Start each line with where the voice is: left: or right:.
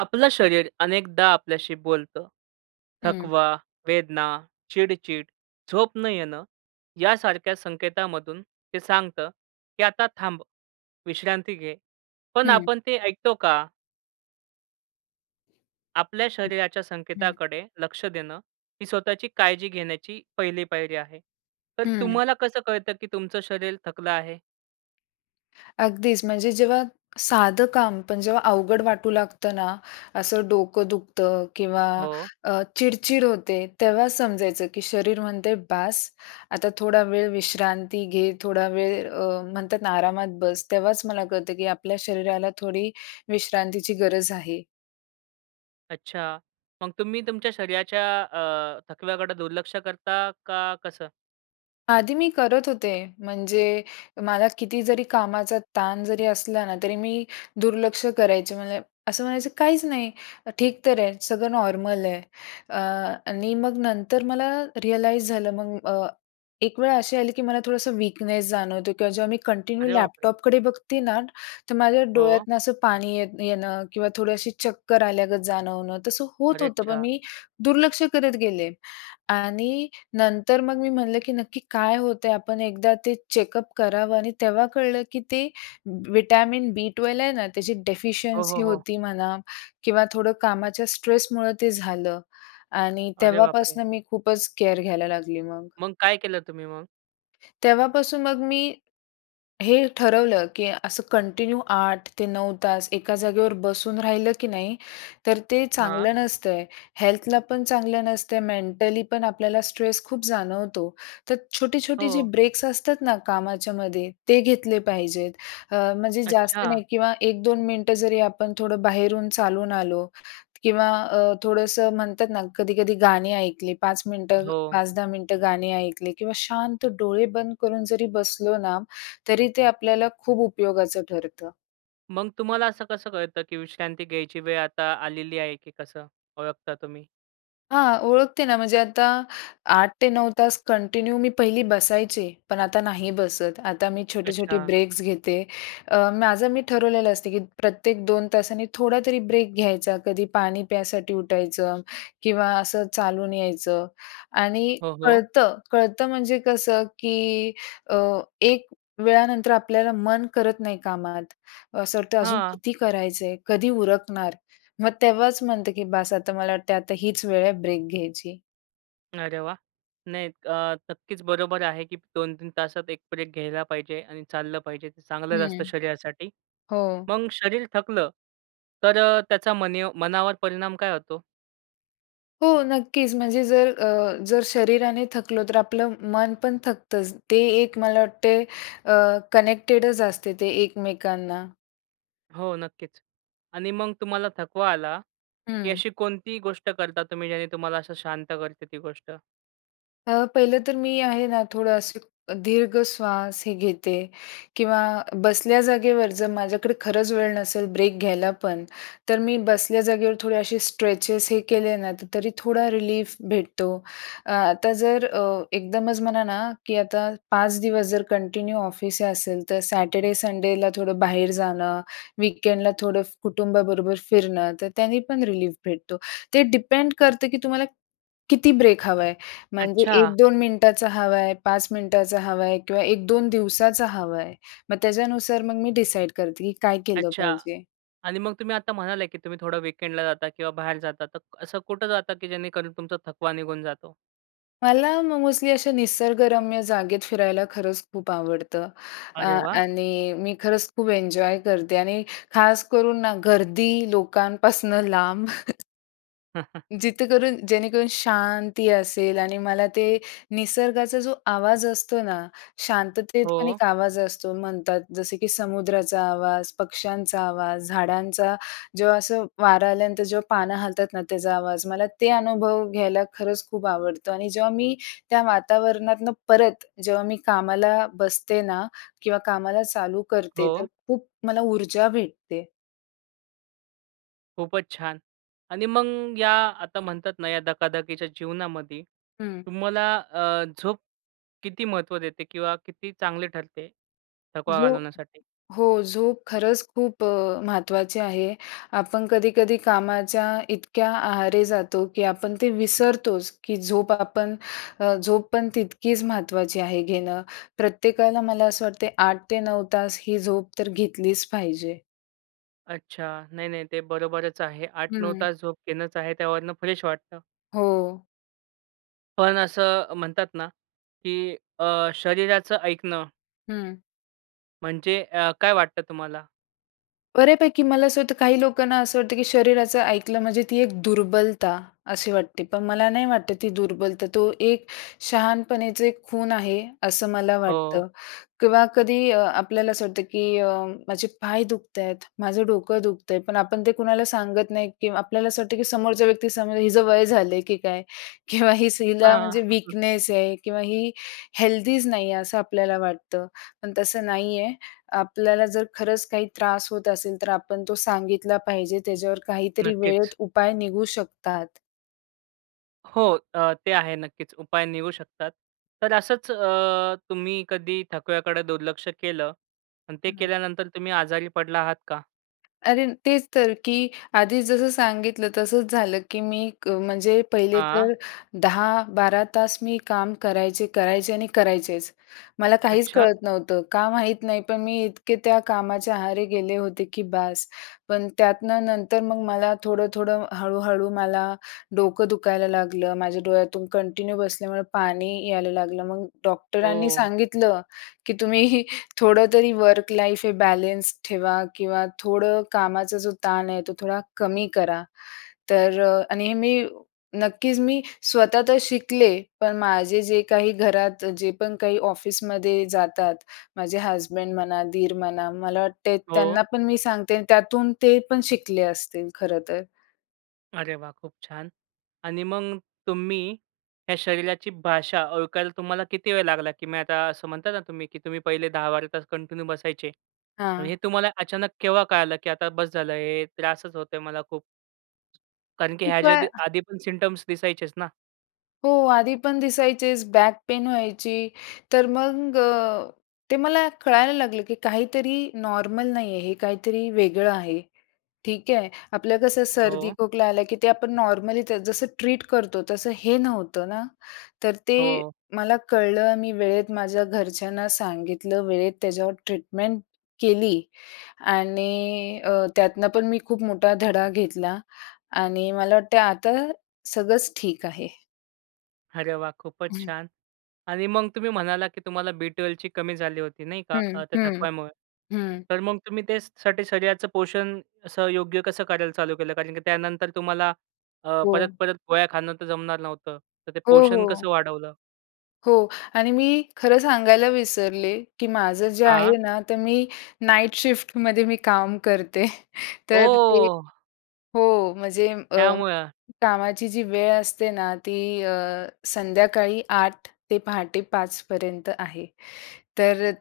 right: आपलं शरीर अनेकदा आपल्याशी बोलतं.
left: हं.
right: थकवा, वेदना, चिडचिड, झोप न येणं यासारख्या संकेतामधून ते सांगतं, की आता थांब. विश्रांती घे, पण
left: हं.
right: आपण ते ऐकतो का? आपल्या शरीराच्या
left: हं.
right: संकेताकडे लक्ष देणं ही स्वतःची काळजी घेण्याची पहिली पायरी आहे. तर
left: हं.
right: तुम्हाला कसं कळतं, की तुमचं शरीर थकलं आहे?
left: अगदीच. म्हणजे जेव्हा साधं काम पण जेव्हा अवघड वाटू लागतं ना, असं डोकं दुखतं किंवा
right: हो.
left: अ, चिडचिड होते. तेव्हा समजायचं, की शरीर म्हणते "बास, आता थोडा वेळ विश्रांती घे थोडा वेळ" अ, म्हणतात आरामात बस तेव्हाच मला कळतं, की आपल्या शरीराला थोडी विश्रांतीची गरज आहे.
right: अच्छा. मग तुम्ही तुमच्या शरीराच्या अ, थकव्याकडे दुर्लक्ष करता का कसं?
left: आधी मी करत होते, म्हणजे मला किती जरी कामाचा ताण जरी असला ना तरी मी दुर्लक्ष करायचे. मला असं म्हणायचं काहीच नाही ठीक तर आहे, सगळं नॉर्मल आहे अ, आणि मग नंतर मला रियलाइज झालं मग अ, एक वेळ अशी आली, की मला थोडंसं वीकनेस जाणवतो किंवा जेव्हा मी कंटिन्यू
right: अरे बापरे!
left: लॅपटॉपकडे बघते ना, तर माझ्या
right: हो.
left: डोळ्यातनं असं पाणी येत येणं किंवा थोडी अशी चक्कर आल्यागत जाणवणं, तसं होत होतं, पण
right: अरेच्चा!
left: मी दुर्लक्ष करत गेले. आणि नंतर मग मी म्हणलं, की नक्की काय होत आहे आपण एकदा ते चेकअप करावं. आणि तेव्हा कळलं, की ते विटॅमिन बी 12 आहे ना, त्याची
right: हो, हो,
left: डेफिशियन्सी
right: हो.
left: होती म्हणा किंवा थोडं कामाच्या स्ट्रेसमुळं ते झालं आणि
right: अरे बापरे!
left: तेव्हापासून मी खूपच केअर घ्यायला लागली मग.
right: मग काय केलं तुम्ही मग?
left: तेव्हापासून मग मी हे ठरवलं, की असं कंटिन्यू 8-9 तास एका जागेवर बसून राहिलं की नाही, तर ते
right: हां.
left: चांगलं नसतय. हेल्थला पण चांगलं नसतय, मेंटली पण आपल्याला स्ट्रेस खूप जाणवतो. तर छोटी-छोटी जी
right: हो.
left: ब्रेक्स असतात ना कामाच्यायामध्ये, ते घेतले पाहिजेत. म्हणजे जास्त
right: अच्छा!
left: नाही किंवा 1-2 मिनिटं जरी आपण थोडं बाहेरून चालून आलो किंवा अ, थोडंसं म्हणतात ना, कधी-कधी गाणी ऐकले 5 मिनिटं,
right: हो.
left: 5-10 मिनिटं गाणी ऐकले किंवा शांत डोळे बंद करून, जरी बसलो ना तरी ते आपल्याला खूप उपयोगाचं ठरतं.
right: मग तुम्हाला असं कसं कळतं की विश्रांती घ्यायची वेळ आता आलेली आहे, की कसं ओळखता तुम्ही?
left: हां. ओळखते ना म्हणजे आता 8-9 तास कंटिन्यू मी पहिली बसायचे, पण आता नाही बसत. आता मी छोटे-छोटे
right: अच्छा.
left: ब्रेक्स घेते. अ, माझं मी ठरवलेलं असतं, की प्रत्येक 2 तासांनी थोडातरी ब्रेक घ्यायचा. कधी पाणी प्यायसाठी उठायचं किंवा असं चालून यायचं आणि
right: हो, हो.
left: कळतं, कळतं म्हणजे कसं की अ, एक वेळानंतर आपल्याला मन करत नाही कामात. असं वाटतं अजून
right: हां.
left: किती करायचंय, कधी उरकणार? मग तेव्हाच म्हणते की बास आता मला वाटतं आता हीच वेळ आहे ब्रेक घ्यायची.
right: अरे वाह! नाही अ, नक्कीच बरोबर आहे, की 2-3 तासात 1 ब्रेक घ्यायला पाहिजे आणि चाललं पाहिजे ते चांगलंच
left: हं,
right: असतं शरीरासाठी.
left: हो.
right: मग शरीर थकलं, तर त्याचा मनीव मनावर परिणाम काय होतो?
left: हो, नक्कीच. म्हणजे जर अ, जर शरीराने थकलो, तर आपलं मन पण थकतंच. ते एक मला वाटते, अ, कनेक्टेडच असते ते एकमेकांना.
right: हो, नक्कीच. आणि मग तुम्हाला थकवा आला, की
left: हं.
right: अशी कोणतीही गोष्ट करता तुम्ही ज्याने तुम्हाला असं शांत करते ती गोष्ट?
left: अ, पहिलं तर मी आहे ना, थोडं असं दीर्घ श्वास हे घेते. किंवा बसल्या जागेवर जर माझ्याकडे खरंच वेळ नसेल ब्रेक घ्यायला पण, तर मी बसल्या जागेवर थोडे असे स्ट्रेचेस हे केले ना, तरी थोडा रिलीफ भेटतो. अ, आता जर अ, एकदमच म्हणा ना, की आता 5 दिवस जर कंटिन्यू ऑफिस असेल तर सॅटरडे, संडेला थोडं बाहेर जाणं, वीकेंडला थोडं फ् कुटुंबाबरोबर फिरणं, तर त्यांनी पण रिलीफ भेटतो. ते डिपेंड करते की तुम्हाला, किती ब्रेक हवा आहे, म्हणजे एक
right: अच्छा.
left: दोन मिनिटाचा हवा आहे, 5 मिनिटाचा हवा आहे किंवा 1-2 दिवसाचा हवा आहे. मग त्याच्यानुसार मग मी डिसाईड करते की काय केलं
right: अच्छा
left: पाहिजे.
right: आणि मग तुम्ही आता म्हणाले, की तुम्ही थोडं वीकेंडला जाता किंवा बाहेर जाता, तर असं कुठं जाता की जेणेकरून तुमचा थकवा निघून जातो?
left: मला मग मोस्टली अशा निसर्गरम्य जागेत फिरायला खरंच खूप आवडतं अ,
right: अरे वाह!
left: आणि मी खरंच खूप एन्जॉय करते आणि खास करून गर्दी लोकांपासनं लांब. जिथंकरून जेणेकरून शांती असेल आणि मला ते निसर्गाचा जो आवाज असतो ना, शांततेत पण
right: हो.
left: एक आवाज असतो म्हणतात. जसे की समुद्राचा आवाज, पक्ष्यांचा आवाज, झाडांचा जेव्हा असं वारा आल्यानंतर जेव्हा पानं हालतात ना त्याचा आवाज, मला ते अनुभव घ्यायला खरंच खूप आवडतं आणि जेव्हा मी त्या वातावरणातनं परत जेव्हा मी कामाला बसते ना किंवा कामाला चालू करते तर
right: हो.
left: खूप मला ऊर्जा भेटते.
right: खूपच छान आणि मग या आता म्हणतात ना, या धकाधकीच्या जीवनामध्ये
left: हं.
right: तुम्हाला अ, झोप किती महत्त्व देते? किंवा किती चांगली ठरते थकवा
left: झोप
right: घालवण्यासाठी?
left: हो, झोप खरंच खूप अ, महत्त्वाची आहे. आपण कधी-कधी कामाच्या इतक्या आहारी जातो. की आपण ते विसरतोच की झोप आपण अ. झोप पण तितकीच महत्त्वाची आहे घेणं. प्रत्येकाला मला असं वाटते 8 ते 9 तास ही झोप तर घेतलीच पाहिजे.
right: अच्छा. नाही, नाही ते बरोबरच आहे. 8-9
left: हं.
right: तास झोप घेणंच आहे. त्यावरनं फ्रेश वाटतं.
left: हो.
right: पण असं म्हणतात ना की अ, शरीराचं ऐकणं
left: हं.
right: म्हणजे अ, काय वाटतं तुम्हाला?
left: बऱ्यापैकी मला असं होतं काही लोकांना असं वाटतं, की शरीराचं ऐकलं म्हणजे ती एक दुर्बलता अशी वाटते. पण मला नाही वाटतं ती दुर्बलता. तो एक शहाणपणेचे खूण आहे, असं मला
right: हो.
left: वाटतं किंवा कधी अ, आपल्याला अ, असं वाटतं की अ, माझे पाय दुखतायत, माझं डोकं दुखतंय, पण आपण ते कुणाला सांगत नाही, की आपल्याला असं वाटतं, की समोरच्या व्यक्ती समजेल, हिचं वय झालं की काय किंवा ही हिला
right: हां,
left: म्हणजे
right: हं, हं.
left: वीकनेस आहे किंवा ही हेल्दीच नाही आहे, असं आपल्याला वाटतं. पण तसं नाही आहे. आपल्याला जर खरंच काही त्रास होत असेल, तर आपण तो सांगितला पाहिजे. त्याच्यावर काहीतरी वेळेत
right: नक्कीच.
left: उपाय निघू शकतात.
right: हो. ते आहे नक्कीच. उपाय निघू शकतात. तर असंच अ, तुम्ही कधी थकव्याकडे दुर्लक्ष केलं आणि ते केल्यानंतर
left: [unintelligible]
right: तुम्ही आजारी पडला आहात का?
left: अरे तेच तर, की आधीच जसं सांगितलं तसंच झालं की मी क म्हणजे पहिले तर
right: हां.
left: 10, 12 तास मी काम करायचे, करायचे आणि करायचेच. मला काहीच
right: अच्छा!
left: कळत नव्हतं. का माहित नाही, पण मी इतके त्या कामाच्या आहारी गेले होते की बास. पण त्यातनं नंतर मग मला थोडं-थोडं, हळू-हळू, मला डोकं दुखायला लागलं. माझ्या डोळ्यातून कंटिन्यू बसल्यामुळं पाणी यायला लागलं. मग डॉक्टरांनी
right: ओह!
left: सांगितलं की तुम्ही थोडं तरी वर्क लाईफ हे बॅलेन्स ठेवा किंवा थोडं कामाचा जो ताण आहे, तो थोडा कमी करा. तर अ, आणि हे मी नक्कीच मी स्वतः तर शिकले, पण माझे जे काही घरात जे पण काही ऑफिसमध्ये जातात माझे हसबंड म्हणा, दीर म्हणा, मला वाटते
right: हो.
left: त्यांना पण मी सांगते अन् त्यातून ते पण शिकले असतील खरंतर.
right: अरे वाह! खूप छान. आणि मग तुम्ही या शरीराची भाषा ओळखायला तुम्हाला किती वेळ लागला, की मी आता असं म्हणताय ना तुम्ही, की तुम्ही पहिले 10-12 तास कंटिन्यू बसायचे, मग
left: हां.
right: हे तुम्हाला अचानक केव्हा कळलं, की आता बस झालं हे त्रासच होतोय मला खूप. कारण की
left: खूप
right: ह्याच्या आधी
left: वेळा
right: आधी पण सिम्प्टम्ज़ दिसायचेच ना?
left: हो आधी पण दिसायचेस, बॅक पेन व्हायची, तर मग अ, ते मला कळायला लागलं, की काहीतरी नॉर्मल नाही आहे, हे काहीतरी वेगळं आहे, ठीक आहे? आपलं कसं
right: हो.
left: सर्दी-खोकला आला, की ते आपण नॉर्मली ते जसं ट्रीट करतो, तसं हे नव्हतं ना. तर ते
right: हो.
left: मला कळलं अ, मी वेळेत माझ्या घरच्यांना सांगितलं वेळेत त्याच्यावर ट्रीटमेंट केली आणि अ, त्यातनं पण मी खूप मोठा धडा घेतला आणि मला वाटतं आहे आता सगळंच ठीक आहे.
right: अरे वाह! खूपच
left: हं.
right: छान आणि मग तुम्ही म्हणालात की तुम्हाला बी12ची कमी झाली होती, नाही का,
left: हं.
right: अ, त्या
left: हं.
right: थकवायामुळे.
left: हं.
right: तर मग तुम्ही त्यासाठी, शरीराचं पोषण असं योग्य कसं करायला चालू केलं, कारण की त्यानंतर तुम्हाला अ,
left: हो.
right: परत-परत पोळ्या खाणं तर जमणार नव्हतं. तर ते
left: हो,
right: पोषण
left: हो.
right: कसं वाढवलं?
left: हो आणि मी खरं सांगायला विसरले, की माझं जे
right: हां.
left: आहे ना, तर मी नाईट शिफ्टमध्ये मी काम करते, तर ते
right: ओह!
left: हो म्हणजे अ,
right: त्यामुळं.
left: कामाची जी वेळ असते ना, ती अ, संध्याकाळी 8:00 ते पहाटे 5:00 पर्यंत आहे. तर अ,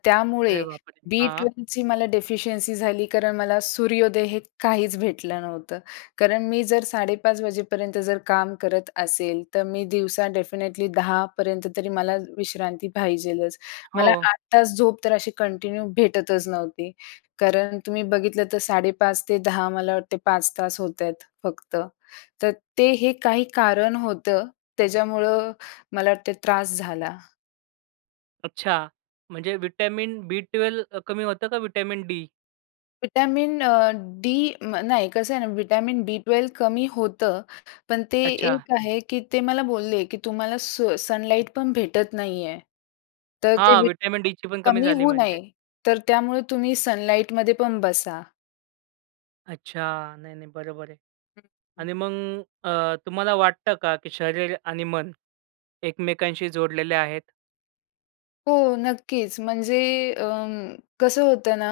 right: अरे
left: त्यामुळे
right: बापरे!
left: बी
right: हां.
left: ट्वेलची मला डेफिशियन्सी झाली कारण मला सूर्योदय हे काहीच भेटलं नव्हतं. कारण मी जर 5:30 वाजेपर्यंत जर काम करत असेल, तर मी दिवसा डेफिनेटली 10:00 पर्यंत तरी मला विश्रांती पाहिजेच. मला
right: हो.
left: 8 तास झोप तर अशी कंटिन्यू भेटतच नव्हती. कारण तुम्ही बघितलं तर 5:30 ते 10:00 मला वाटते 5 तास होत आहेत, फक्त. तर ते हे काही कारण होतं त्याच्यामुळं मला वाटते त्रास झाला.
right: अच्छा. म्हणजे व्हिटॅमिन बी-ट्वेल्व्ह अ, कमी होतं का व्हिटॅमिन डी?
left: व्हिटॅमिन अ, डी म नाही, कसं आहे ना, व्हिटॅमिन बीट्वेल्व कमी होतं, पण ते
right: अच्छा.
left: एक आहे, की ते मला बोलले की तुम्हाला सो सनलाइट पण भेटत नाही आहे. तर ते
right: हां,
left: व्हि
right: व्हिटॅमिन डीची पण कमी
left: कमी
right: झाली
left: होऊ
right: म्हणजे.
left: नये, तर त्यामुळं तुम्ही सनलाइटमध्ये पण बसा.
right: अच्छा! नाही, नाही. बरोबर आहे.
left: हं, हं.
right: आणि मग अ, तुम्हाला वाटतं का, की शरीर आणि मन एकमेकांशी जोडलेले आहेत?
left: हो. नक्कीच, म्हणजे अं, कसं होतं ना,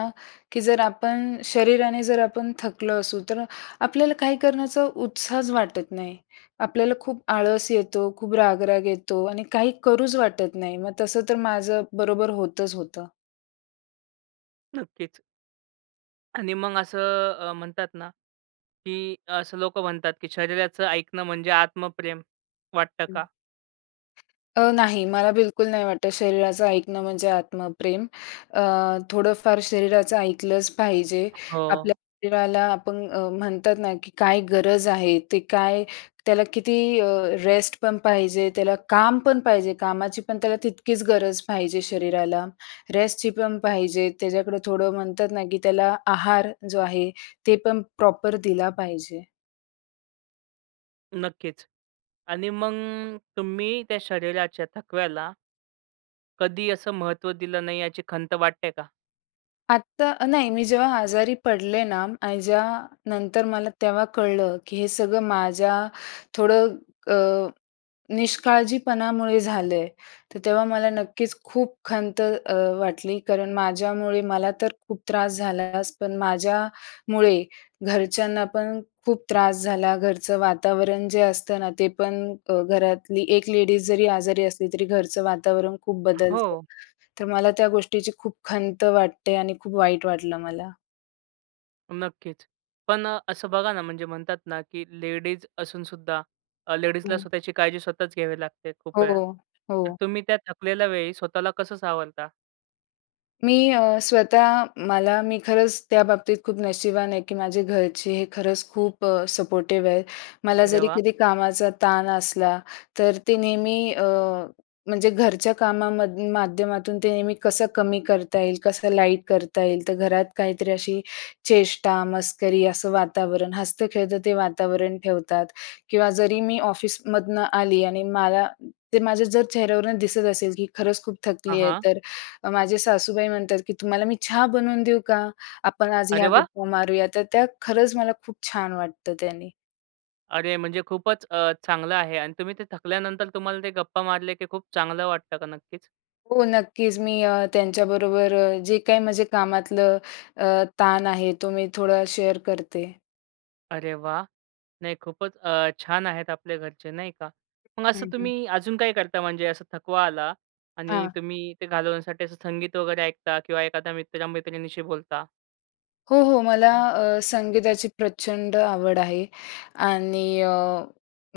left: की जर आपण शरीराने जर आपण थकलो असू तर आपल्याला काही करण्याचा उत्साहच वाटत नाही. आपल्याला खूप आळस येतो, खूप राग-राग येतो आणि काही करूच वाटत नाही. मग तसं तर माझं बरोबर होतंच होतं.
right: नक्कीच. आणि मग असं अ, म्हणतात ना, की असं लोकं म्हणतात की शरीराचं ऐकणं म्हणजे आत्मप्रेम वाटतं का?
left: अ, नाही, मला बिलकुल नाही वाटतं शरीराचं ऐकणं म्हणजे आत्मप्रेम. अ, थोडंफार शरीराचं ऐकलंच पाहिजे.
right: हो.
left: आपल्या शरीराला आपण म्हणतात ना, की काय गरज आहे ते काय त्याला किती अ, रेस्ट पण पाहिजे. त्याला काम पण पाहिजे. कामाची पण त्याला तितकीच गरज पाहिजे शरीराला. रेस्टची पण पाहिजे. त्याच्याकडं थोडं म्हणतात ना, की त्याला आहार जो आहे ते पण प्रॉपर दिला पाहिजे.
right: नक्कीच. आणि मग तुम्ही त्या शरीराच्या थकव्याला कधी असं महत्त्व दिलं नाही याची खंत वाटते का?
left: आत्ता नाही, मी जेव्हा आजारी पडले ना, आणि ज्या नंतर मला तेव्हा कळलं की हे सगळं माझ्या थोडं अ, निष्काळजीपणामुळे झालं आहे तर तेव्हा मला नक्कीच खूप खंत अ, वाटली, कारण माझ्यामुळे मला तर खूप त्रास झालाच, पण माझ्यामुळे घरच्यांना पण खूप त्रास झाला. घरचं वातावरण जे असतं ना, ते पण अ, घरातली एक लेडीज जरी आजारी असली तरी घरचं वातावरण खूप बदलतं.
right: हो.
left: तर मला त्या गोष्टीची खूप खंत वाटते, आणि खूप वाईट वाटलं मला.
right: नक्कीच. पण असं बघा ना, म्हणजे म्हणतात ना, की लेडीज असून सुद्धा अ, लेडीजला
left: हं.
right: स्वतःची काळजी स्वतःच घ्यावी लागते खूप वेळा.
left: हो,
right: तर
left: हो.
right: तुम्ही त्या थकलेल्या वेळी स्वतःला कसं सावरता?
left: मी अ, स्वतः मला मी खरंच त्याबाबतीत खूप नशिबवान आहे, की माझे घरचे हे खरंच खूप अ, सपोर्टिव्ह आहेत. मला
right: अरे
left: जरी
right: वा!
left: कधी कामाचा ताण असला, तर ते नेहमी अ, म्हणजे घरच्या कामामधून माध्यमातून ते नेहमी कसं कमी करता येईल, कसं लाईट करता येईल, तर घरात काहीतरी अशी चेष्टा-मस्करी असं वातावरण, हसतं-खेळतं ते वातावरण ठेवतात. किंवा जरी मी ऑफिसमधून आली आणि मला ते माझ्या जर चेहऱ्यावरून दिसत असेल, की खरंच खूप
right: हां,
left: थकली आहे,
right: हां.
left: तर माझ्या सासूबाई म्हणतात की, "तुम्हाला मी चहा बनवून देऊ का? आपण आज
right: अरे
left: ह्या
right: वा!
left: गप्पा मारूया." तर त्या खरंच मला खूप छान वाटतं त्यांनी.
right: अरे, म्हणजे खूपचं अ, चांगलं आहे आणि तुम्ही ते थकल्यानंतर तुम्हाला ते गप्पा मारल्या की खूप चांगलं वाटतं का नक्कीच?
left: हो, नक्कीच, मी अ, त्यांच्याबरोबर अ, जे काही माझे कामातलं अ, ताण आहे, तो मी थोडा शेअर करते.
right: अरे वाह! नाही खूपचं अ, छान आहेत आपले घरचे, नाही का. मग
left: हं,
right: असं
left: हं.
right: तुम्ही अजून काही करता म्हणजे असं थकवा आला आणि
left: हां.
right: तुम्ही ते घालवण्यासाठी असं संगीत वगैरे ऐकता किंवा एखाद्या मित्रमैत्रिणीशी बोलता?
left: हो, हो. मला अ, संगीताची प्रचंड आवड आहे. आणि अ,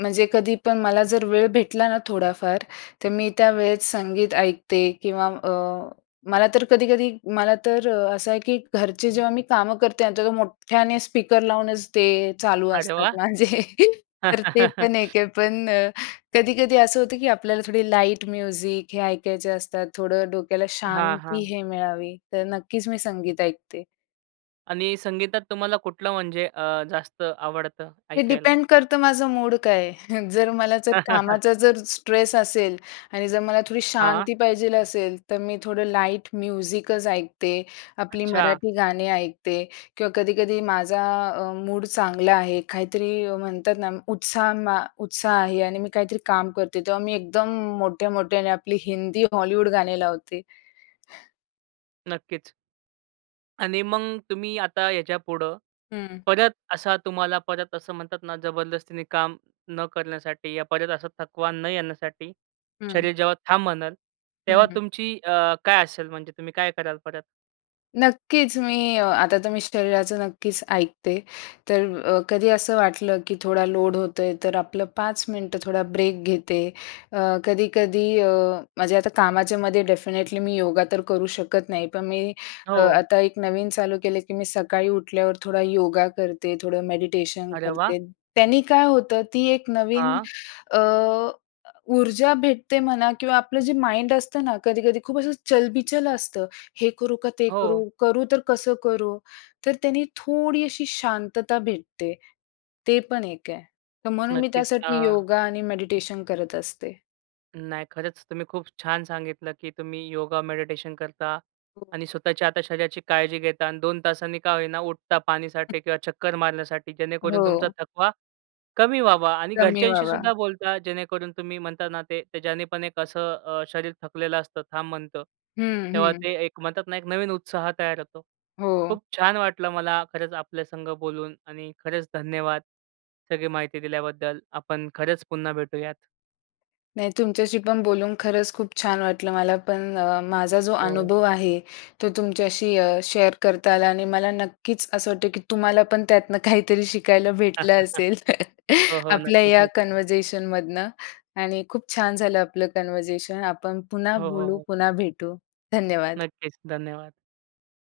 left: म्हणजे कधी पण मला जर वेळ भेटला ना थोडाफार, तर मी त्यावेळेस संगीत ऐकते किंवा अ, मला तर कधी-कधी मला तर असं आहे की घरचे जेव्हा मी कामं करते ना, तर मोठ्याने स्पीकर लावूनचं ते चालू
right: अरे
left: असतात
right: वाह!
left: माझे. तर ते पण एक आहे, पण कधी कधी असं होतं की आपल्याला थोडी लाईट म्युझिक हे ऐकायचे असतात. थोडं डोक्याला
right: हां,
left: शांती
right: हां.
left: हे मिळावी, तर नक्कीचं मी संगीत ऐकते.
right: आणि संगीतात तुम्हाला कुठलं म्हणजे, अ, जास्त आवडतं
left: ते
right: ऐकायला?
left: डिपेंड करतं माझं मूड काय आहे. जर मला जर कामाचा जर स्ट्रेस असेल आणि जर मला थोडी
right: हां, हां.
left: शांती पाहिजे असेल, तर मी थोडं लाईट म्युझिकचं ऐकते, आपली
right: अच्छा.
left: मराठी गाणे ऐकते किंवा कधी-कधी माझा अ, मूड चांगला आहे काहीतरी अ, म्हणतात ना, उत्साह मा उत्साह आहे आणि मी काहीतरी काम करते. तेव्हा मी एकदम मोठ्या मोठ्याने आपली हिंदी, हॉलिवूड गाणे लावते.
right: नक्कीच. आणि मग तुम्ही आता याच्यापुढं
left: हं.
right: परत असा तुम्हाला परत असं म्हणतात ना जबरदस्तीने काम न करण्यासाठी या परत असा थकवा न येण्यासाठी
left: हं.
right: शरीर जेव्हा थांब म्हणल
left: हं,
right: तेव्हा
left: हं.
right: तुमची अ, काय असेल म्हणजे तुम्ही काय कराल परत?
left: नक्कीच. मी अ, आता तर मी शरीराचं नक्कीच ऐकते. तर अ, कधी असं वाटलं की थोडा लोड होत आहे तर आपलं 5 मिनिटं थोडा ब्रेक घेते. अ, कधी-कधी अ, म्हणजे आता कामाच्यामध्ये डेफिनेटली मी योगा तर करू शकत नाही पण मी अ,
right: हो.
left: आता एक नवीन चालू केलं, की मी सकाळी उठल्यावर थोडा योगा करते, थोडं मेडिटेशन
right: अरे वाह!
left: करते. त्यांनी काय होतं ती एक नवीन
right: हां.
left: अ, ऊर्जा भेटते म्हणा किंवा आपलं जे माइंड असतं ना, कधी-कधी खूप असं चलबिचल असतं, हे करू का ते करू?
right: हो.
left: करू तर कसं करू? तर त्याने थोडी अशी शांतता भेटते ते पण एक आहे, तर म्हणून मी
right: नक्कीच अ
left: त्यासाठी योगा आणि मेडिटेशन करत असते.
right: नाही, खरंच तुम्ही खूप छान सांगितलं की तुम्ही योगा मेडिटेशन करता
left: हो.
right: आणि स्वतःच्या आता शरीराची काळजी घेता आणि 2 तासांनी का होई ना उठता पाणीसाठी किंवा चक्कर मारण्यासाठी जेणेकरून तुमचा
left: हो.
right: थकवा कमी व्हावा आणि
left: कमी
right: घरच्यांशी
left: व्हावा.
right: सुद्धा बोलता जेणेकरून तुम्ही म्हणता ना ते, ते ज्याने पण एक असं अ, शरीर थकलेलं असतं थांब म्हणतं
left: हं,
right: तेव्हा
left: हं.
right: ते एक म्हणतात ना, एक नवीन उत्साह तयार होतो.
left: हो.
right: खूप छान वाटलं मला खरंच आपल्यासंग बोलून आणि खरंच धन्यवाद सगळी माहिती दिल्याबद्दल, आपण खरंच पुन्हा भेटूयात.
left: नाही तुमच्याशी पण बोलून खरंच खूप छान वाटलं मला पण अ, माझा जो
right: हो.
left: अनुभव आहे तो तुमच्याशी अ, शेअर करता आला आणि मला नक्कीच असं वाटतं की तुम्हाला पण त्यातनं काहीतरी शिकायला भेटलं असेल,
right: हो, हो,
left: आपल्या या
right: नक्कीच-नक्कीच.
left: कन्व्हर्सेशनमधनं आणि खूप छान झालं आपलं कन्व्हर्सेशन आपण पुन्हा
right: हो, हो,
left: बोलू,
right: हो.
left: पुन्हा भेटू. धन्यवाद.
right: नक्कीच, धन्यवाद.